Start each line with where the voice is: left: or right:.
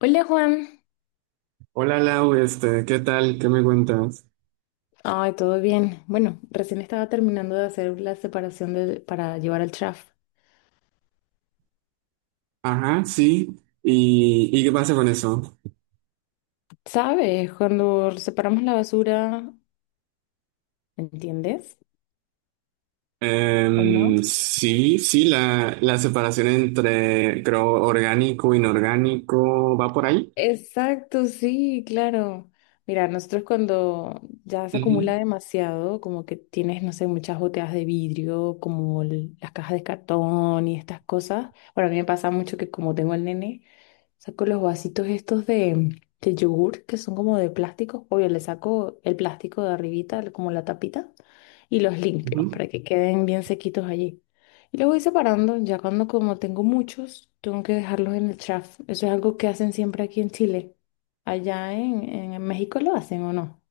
left: Hola, Juan,
right: Hola Lau, ¿qué tal? ¿Qué me cuentas?
left: ay, todo bien. Bueno, recién estaba terminando de hacer la separación para llevar al trash.
right: Ajá, sí. ¿Y qué pasa con eso?
left: ¿Sabes? Cuando separamos la basura, ¿entiendes? ¿O no?
right: Sí, sí, la separación entre, creo, orgánico, inorgánico, ¿va por ahí?
left: Exacto, sí, claro. Mira, nosotros cuando ya se acumula
right: Ujú,
left: demasiado, como que tienes, no sé, muchas botellas de vidrio, como las cajas de cartón y estas cosas. Bueno, a mí me pasa mucho que como tengo el nene, saco los vasitos estos de yogur, que son como de plástico. Obvio, le saco el plástico de arribita, como la tapita, y los limpio
right: ujú.
left: para que queden bien sequitos allí. Y los voy separando, ya cuando como tengo muchos, tengo que dejarlos en el chaf. Eso es algo que hacen siempre aquí en Chile. Allá en México lo hacen o no.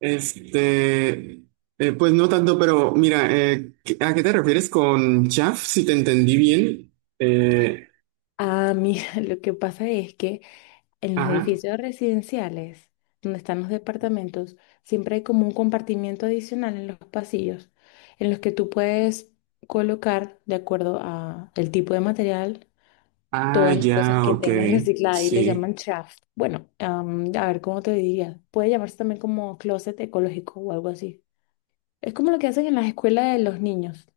right: Este, pues no tanto, pero mira, ¿a qué te refieres con chaff? Si te entendí bien. Eh,
left: Ah, mira, lo que pasa es que en los
right: ajá.
left: edificios residenciales, donde están los departamentos, siempre hay como un compartimiento adicional en los pasillos, en los que tú puedes colocar, de acuerdo a el tipo de material,
right: Ah,
left: todas las cosas
right: ya,
left: que
right: ok.
left: tengas recicladas y le
right: Sí.
left: llaman chaff. Bueno, a ver cómo te diría. Puede llamarse también como closet ecológico o algo así. Es como lo que hacen en las escuelas de los niños.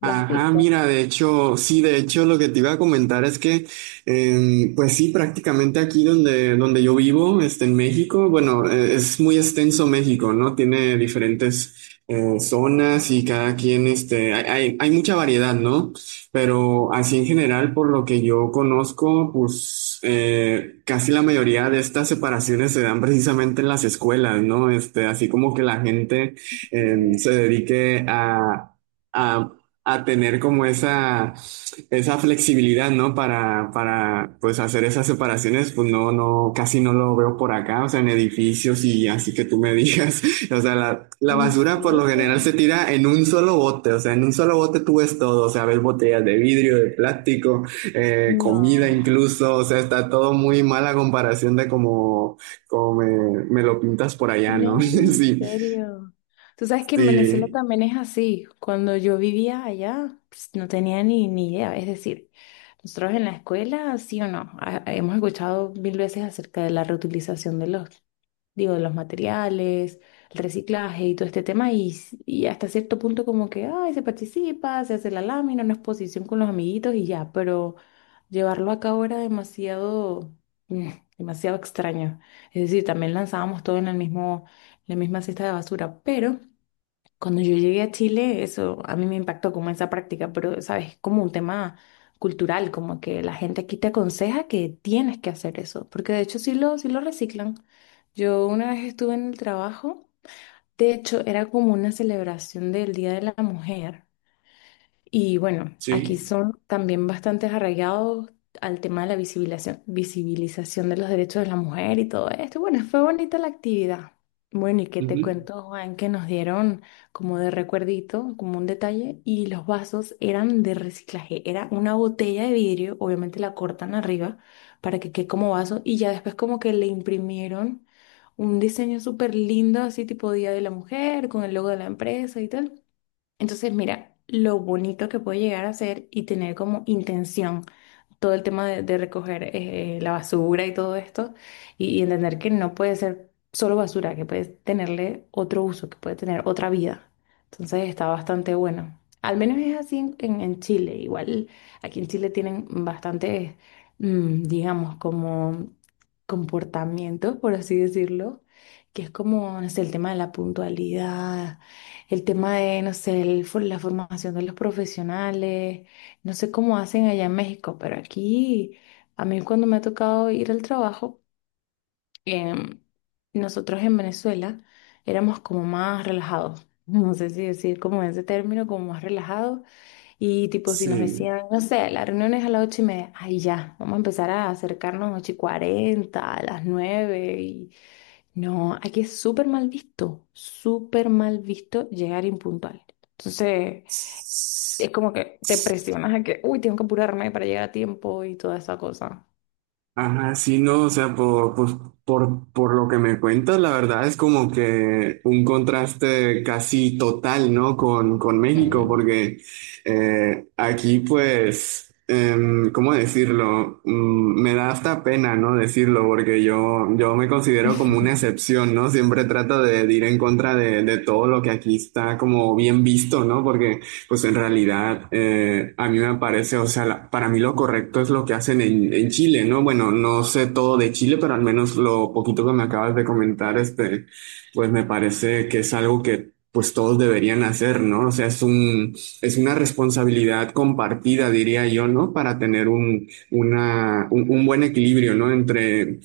left: ¿Lo has
right: Ajá,
left: visto?
right: mira, de hecho, sí, de hecho lo que te iba a comentar es que, pues sí, prácticamente aquí donde, donde yo vivo, en México, bueno, es muy extenso México, ¿no? Tiene diferentes zonas y cada quien, hay, hay mucha variedad, ¿no? Pero así en general, por lo que yo conozco, pues casi la mayoría de estas separaciones se dan precisamente en las escuelas, ¿no? Este, así como que la gente se dedique a... a a tener como esa flexibilidad, ¿no? Para, pues hacer esas separaciones, pues no, no, casi no lo veo por acá, o sea, en edificios y así que tú me digas, o sea, la
left: ¿En
right: basura por lo
left: serio?
right: general se tira en un solo bote, o sea, en un solo bote tú ves todo, o sea, ves botellas de vidrio, de plástico, comida
left: No,
right: incluso, o sea, está todo muy mal a comparación de como, como me lo pintas por allá, ¿no?
left: no, en
right: Sí,
left: serio. Tú sabes que en Venezuela
right: sí,
left: también es así. Cuando yo vivía allá, pues, no tenía ni idea. Es decir, nosotros en la escuela, sí o no, hemos escuchado mil veces acerca de la reutilización de los digo, de los materiales, el reciclaje y todo este tema, y hasta cierto punto como que, ay, se participa, se hace la lámina, una exposición con los amiguitos y ya, pero llevarlo a cabo era demasiado, mm, demasiado extraño. Es decir, también lanzábamos todo en el mismo, la misma cesta de basura, pero cuando yo llegué a Chile, eso a mí me impactó como esa práctica, pero, ¿sabes? Como un tema cultural, como que la gente aquí te aconseja que tienes que hacer eso, porque de hecho sí lo reciclan. Yo una vez estuve en el trabajo, de hecho era como una celebración del Día de la Mujer. Y bueno, aquí
right: Sí.
left: son también bastante arraigados al tema de la visibilización de los derechos de la mujer y todo esto. Bueno, fue bonita la actividad. Bueno, y qué te
right: Ujú.
left: cuento, Juan, que nos dieron como de recuerdito, como un detalle, y los vasos eran de reciclaje. Era una botella de vidrio, obviamente la cortan arriba para que quede como vaso, y ya después como que le imprimieron un diseño súper lindo, así tipo Día de la Mujer, con el logo de la empresa y tal. Entonces, mira, lo bonito que puede llegar a ser y tener como intención todo el tema de recoger la basura y todo esto, y entender que no puede ser solo basura, que puede tenerle otro uso, que puede tener otra vida. Entonces está bastante bueno. Al menos es así en, en Chile. Igual aquí en Chile tienen bastantes, digamos, como comportamientos, por así decirlo, que es como, no sé, el tema de la puntualidad, el tema de, no sé, la formación de los profesionales. No sé cómo hacen allá en México, pero aquí, a mí cuando me ha tocado ir al trabajo, em, nosotros en Venezuela éramos como más relajados. No sé si decir como ese término, como más relajados. Y tipo, si nos
right: Sí.
left: decían, no sé, la reunión es a las 8:30, ay ya, vamos a empezar a acercarnos a las 8:40, a las nueve. Y... no, aquí es súper mal visto llegar impuntual. Entonces es como que te presionas a que, uy, tengo que apurarme para llegar a tiempo y toda esa cosa.
right: Ajá, sí, no, o sea, por, pues, por lo que me cuentas, la verdad es como que un contraste casi total, ¿no? Con México,
left: Mm.
right: porque aquí, pues, ¿cómo decirlo? Me da hasta pena, ¿no? Decirlo, porque yo me considero como una excepción, ¿no? Siempre trato de ir en contra de todo lo que aquí está como bien visto, ¿no? Porque pues en realidad, a mí me parece, o sea, la- para mí lo correcto es lo que hacen en Chile, ¿no? Bueno, no sé todo de Chile, pero al menos lo poquito que me acabas de comentar, pues me parece que es algo que pues todos deberían hacer, ¿no? O sea, es un, es una responsabilidad compartida, diría yo, ¿no? Para tener un, una, un buen equilibrio, ¿no? Entre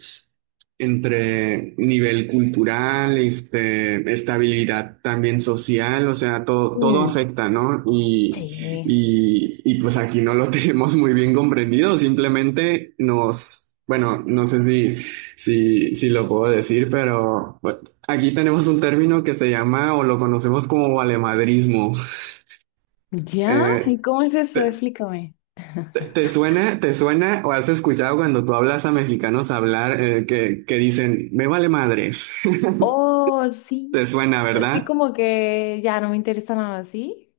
right: entre nivel cultural, estabilidad también social, o sea, todo, todo
left: Mm,
right: afecta, ¿no? Y,
left: sí.
right: y, y pues aquí no lo tenemos muy bien comprendido, simplemente nos, bueno, no sé si, si, si lo puedo decir, pero bueno, aquí tenemos un término que se llama o lo conocemos como valemadrismo.
left: ¿Ya? ¿Y
right: Eh,
left: cómo es eso?
right: te,
left: Explícame.
right: te- te suena o has escuchado cuando tú hablas a mexicanos hablar que dicen, ¿me vale madres?
left: Oh,
right: Te
left: sí.
right: suena,
left: Así
right: ¿verdad?
left: como que ya no me interesa nada, ¿sí?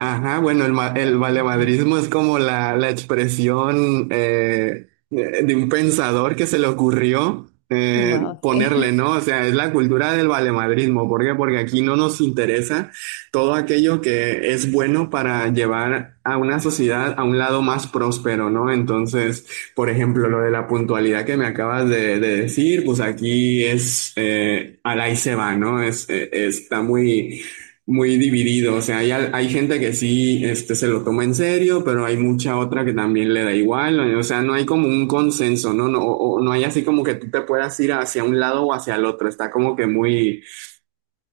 right: Ajá, bueno, el, ma- el
left: Bueno,
right: valemadrismo es como la expresión de un pensador que se le ocurrió
left: wow, sí.
right: ponerle, ¿no? O sea, es la cultura del valemadrismo. ¿Por qué? Porque aquí no nos interesa todo aquello que es bueno para llevar a una sociedad a un lado más próspero, ¿no? Entonces, por ejemplo, lo de la puntualidad que me acabas de decir, pues aquí es, al ahí se va, ¿no? Es, está muy muy dividido. O sea, hay gente que sí este, se lo toma en serio, pero hay mucha otra que también le da igual. O sea, no hay como un consenso, ¿no? No, o, no hay así como que tú te puedas ir hacia un lado o hacia el otro. Está como que muy,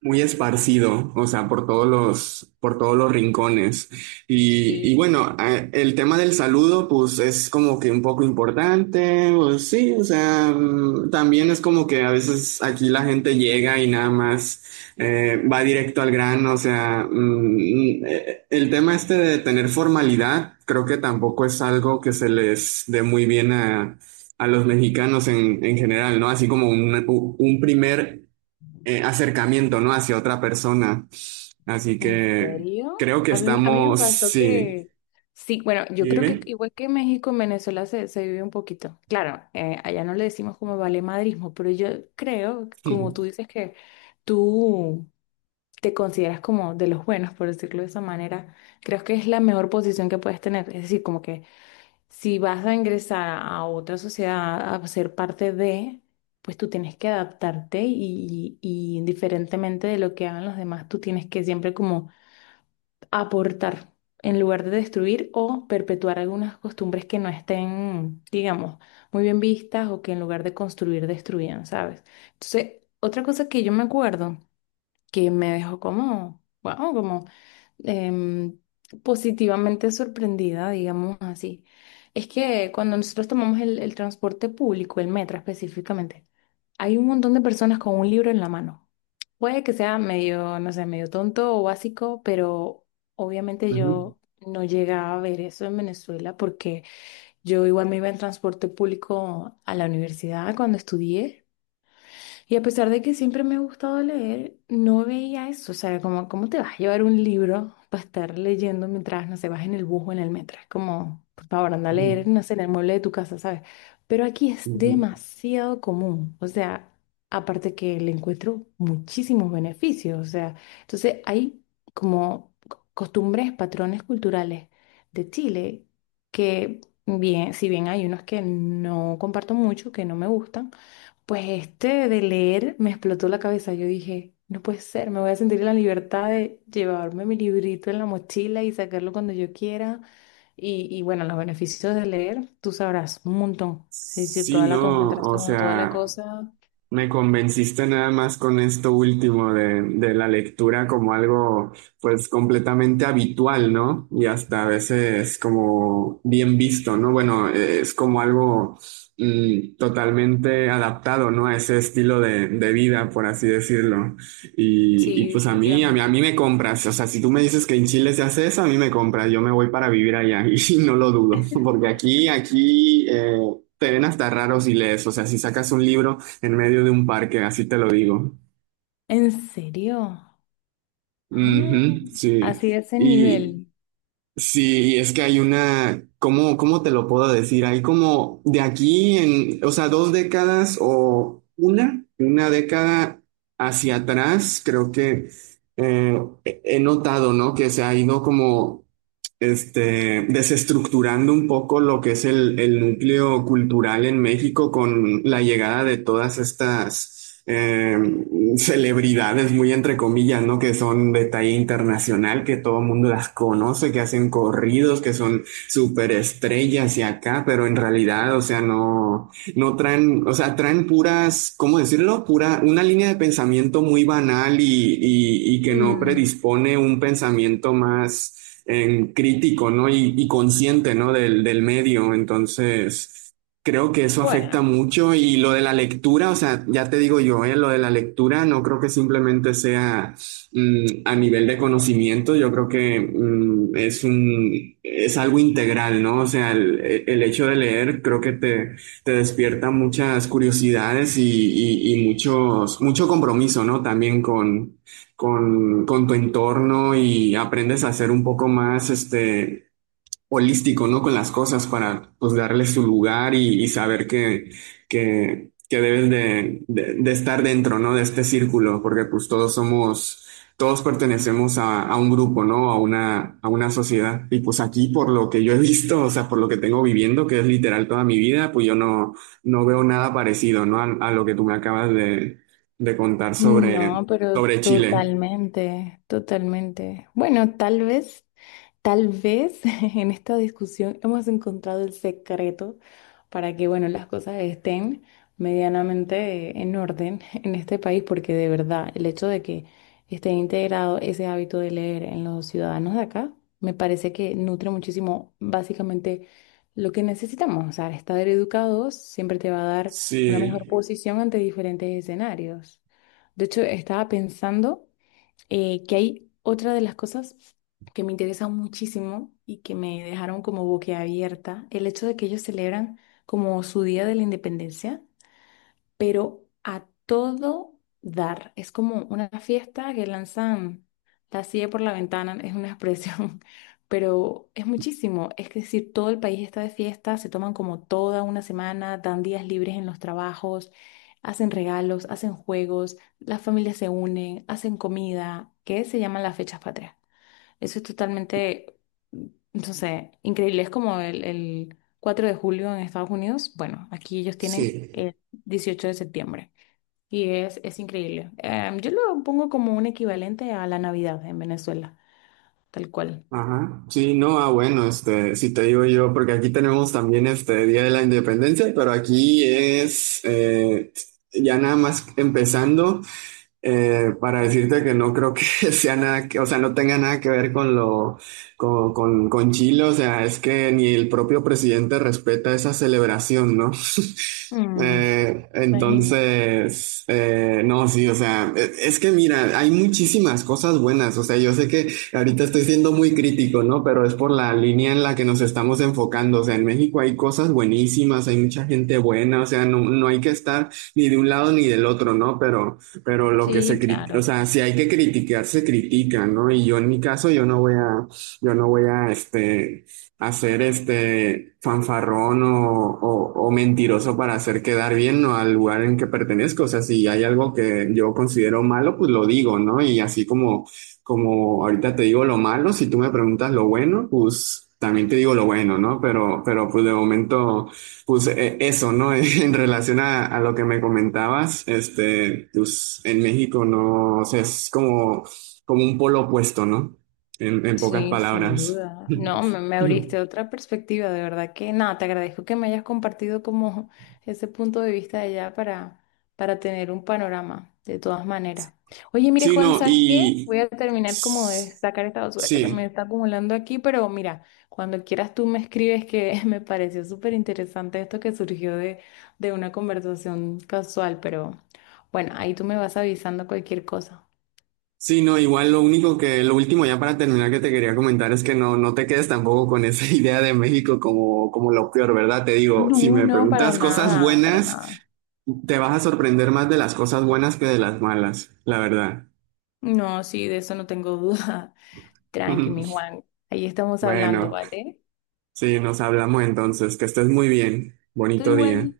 right: muy esparcido, o sea, por todos los rincones. Y
left: Sí,
right: bueno, el tema del saludo, pues es como que un poco importante, pues sí, o sea, también es como que a veces aquí la gente llega y nada más va directo al grano, o sea, el tema este de tener formalidad, creo que tampoco es algo que se les dé muy bien a los mexicanos en general, ¿no? Así como un primer acercamiento, ¿no? Hacia otra persona. Así
left: ¿en
right: que
left: serio?
right: creo que
left: A mí me
right: estamos,
left: pasó
right: sí.
left: que, sí, bueno,
right: ¿Y
left: yo creo que
right: dime?
left: igual que México, en Venezuela se vive un poquito. Claro, allá no le decimos como vale madrismo, pero yo creo, como tú dices que tú te consideras como de los buenos, por decirlo de esa manera, creo que es la mejor posición que puedes tener. Es decir, como que si vas a ingresar a otra sociedad, a ser parte de, pues tú tienes que adaptarte y indiferentemente de lo que hagan los demás, tú tienes que siempre como aportar en lugar de destruir o perpetuar algunas costumbres que no estén, digamos, muy bien vistas o que en lugar de construir destruían, ¿sabes? Entonces, otra cosa que yo me acuerdo que me dejó como, wow, como em, positivamente sorprendida, digamos así. Es que cuando nosotros tomamos el transporte público, el metro específicamente, hay un montón de personas con un libro en la mano. Puede que sea medio, no sé, medio tonto o básico, pero obviamente
right: Ujú,
left: yo no llegaba a ver eso en Venezuela porque yo igual me iba en transporte público a la universidad cuando estudié. Y a pesar de que siempre me ha gustado leer, no veía eso. O sea, como, ¿cómo te vas a llevar un libro para estar leyendo mientras, no sé, vas en el bus o en el metro? Es como, por favor, anda a
right: ujú,
left: leer, no sé, en el mueble de tu casa, ¿sabes? Pero aquí es
right: ujú.
left: demasiado común. O sea, aparte que le encuentro muchísimos beneficios. O sea, entonces hay como costumbres, patrones culturales de Chile que, bien, si bien hay unos que no comparto mucho, que no me gustan, pues este de leer me explotó la cabeza. Yo dije, no puede ser, me voy a sentir en la libertad de llevarme mi librito en la mochila y sacarlo cuando yo quiera. Y bueno, los beneficios de leer, tú sabrás, un montón. Sí, sí,
right: Sí,
left: toda la
right: no, o
left: concentración, toda la
right: sea.
left: cosa.
right: Me convenciste nada más con esto último de la lectura como algo pues completamente habitual, ¿no? Y hasta a veces como bien visto, ¿no? Bueno, es como algo totalmente adaptado, ¿no? A ese estilo de vida, por así decirlo. Y,
left: Sí,
right: y pues a mí, a mí, a
left: definitivamente.
right: mí me compras. O sea, si tú me dices que en Chile se hace eso, a mí me compras. Yo me voy para vivir allá y no lo dudo, porque aquí, aquí... te ven hasta raro si lees, o sea, si sacas un libro en medio de un parque, así te lo digo.
left: ¿En serio? Ah,
right: Ujú, sí.
left: así de ese
right: Y
left: nivel.
right: sí, y es que hay una, ¿cómo, cómo te lo puedo decir? Hay como de aquí en, o sea, dos décadas o una década hacia atrás, creo que he he notado, ¿no? Que se ha ido como desestructurando un poco lo que es el núcleo cultural en México con la llegada de todas estas celebridades, muy entre comillas, ¿no? Que son de talla internacional, que todo el mundo las conoce, que hacen corridos, que son superestrellas y acá, pero en realidad, o sea, no no traen, o sea, traen puras, ¿cómo decirlo? Pura, una línea de pensamiento muy banal y que no
left: Mm,
right: predispone un pensamiento más crítico, ¿no? Y consciente, ¿no? Del, del medio. Entonces, creo que eso afecta
left: bueno.
right: mucho. Y lo de la lectura, o sea, ya te digo yo, ¿eh? Lo de la lectura no creo que simplemente sea a nivel de conocimiento, yo creo que es un, es algo integral, ¿no? O sea, el hecho de leer creo que te te despierta muchas curiosidades y muchos, mucho compromiso, ¿no? También con tu entorno y aprendes a ser un poco más, holístico, ¿no? Con las cosas para pues darle su lugar y saber que debes de estar dentro, ¿no? De este círculo, porque pues todos somos, todos pertenecemos a un grupo, ¿no? A una sociedad. Y pues aquí, por lo que yo he visto, o sea, por lo que tengo viviendo, que es literal toda mi vida, pues yo no, no veo nada parecido, ¿no? A lo que tú me acabas de contar sobre,
left: No, pero
right: sobre Chile.
left: totalmente, totalmente. Bueno, tal vez en esta discusión hemos encontrado el secreto para que, bueno, las cosas estén medianamente en orden en este país, porque de verdad el hecho de que esté integrado ese hábito de leer en los ciudadanos de acá, me parece que nutre muchísimo básicamente lo que necesitamos. O sea, estar educados siempre te va a dar una mejor
right: Sí.
left: posición ante diferentes escenarios. De hecho, estaba pensando que hay otra de las cosas que me interesan muchísimo y que me dejaron como boquiabierta, el hecho de que ellos celebran como su Día de la Independencia pero a todo dar. Es como una fiesta que lanzan la silla por la ventana, es una expresión, pero es muchísimo. Es decir, todo el país está de fiesta, se toman como toda una semana, dan días libres en los trabajos, hacen regalos, hacen juegos, las familias se unen, hacen comida, que se llaman las fechas patrias. Eso es totalmente, no sé, increíble. Es como el 4 de julio en Estados Unidos. Bueno, aquí ellos tienen
right: Sí.
left: el 18 de septiembre y es increíble. Yo lo pongo como un equivalente a la Navidad en Venezuela, tal cual.
right: Ajá, sí, no, ah, bueno, si te digo yo, porque aquí tenemos también este Día de la Independencia, pero aquí es ya nada más empezando. Para decirte que no creo que sea nada que, o sea, no tenga nada que ver con lo, con Chile, o sea, es que ni el propio presidente respeta esa celebración, ¿no?
left: Mm, imagínate.
right: Entonces, no, sí, o sea, es que mira, hay muchísimas cosas buenas, o sea, yo sé que ahorita estoy siendo muy crítico, ¿no? Pero es por la línea en la que nos estamos enfocando, o sea, en México hay cosas buenísimas, hay mucha gente buena, o sea, no, no hay que estar ni de un lado ni del otro, ¿no? Pero lo que se
left: Sí,
right: critica, o
left: claro.
right: sea, si hay que criticar, se critica, ¿no? Y yo en mi caso, yo no voy a, yo no voy a, hacer este fanfarrón o mentiroso para hacer quedar bien, ¿no? Al lugar en que pertenezco. O sea, si hay algo que yo considero malo, pues lo digo, ¿no? Y así como, como ahorita te digo lo malo, si tú me preguntas lo bueno, pues también te digo lo bueno, ¿no? Pero pues de momento. Pues eso, ¿no? En relación a lo que me comentabas, pues en México no, o sea, es como, como un polo opuesto, ¿no? En pocas
left: Sí, sin
right: palabras.
left: duda. No, me abriste otra perspectiva, de verdad que nada, te agradezco que me hayas compartido como ese punto de vista de allá para tener un panorama, de todas maneras. Oye, mire,
right: Sí,
left: Juan,
right: no,
left: ¿sabes qué?
right: y
left: Voy a terminar como de
right: s-
left: sacar esta basura que se me
right: sí.
left: está acumulando aquí, pero mira, cuando quieras tú me escribes que me pareció súper interesante esto que surgió de una conversación casual, pero bueno, ahí tú me vas avisando cualquier cosa.
right: Sí, no, igual lo único que, lo último ya para terminar que te quería comentar es que no, no te quedes tampoco con esa idea de México como, como lo peor, ¿verdad? Te digo, si
left: No,
right: me
left: no, para
right: preguntas cosas
left: nada, para
right: buenas,
left: nada.
right: te vas a sorprender más de las cosas buenas que de las malas, la verdad.
left: No, sí, de eso no tengo duda. Tranqui, mi Juan. Ahí estamos hablando,
right: Bueno,
left: ¿vale?
right: sí, nos hablamos entonces, que estés muy bien,
left: Tú
right: bonito día.
left: igual.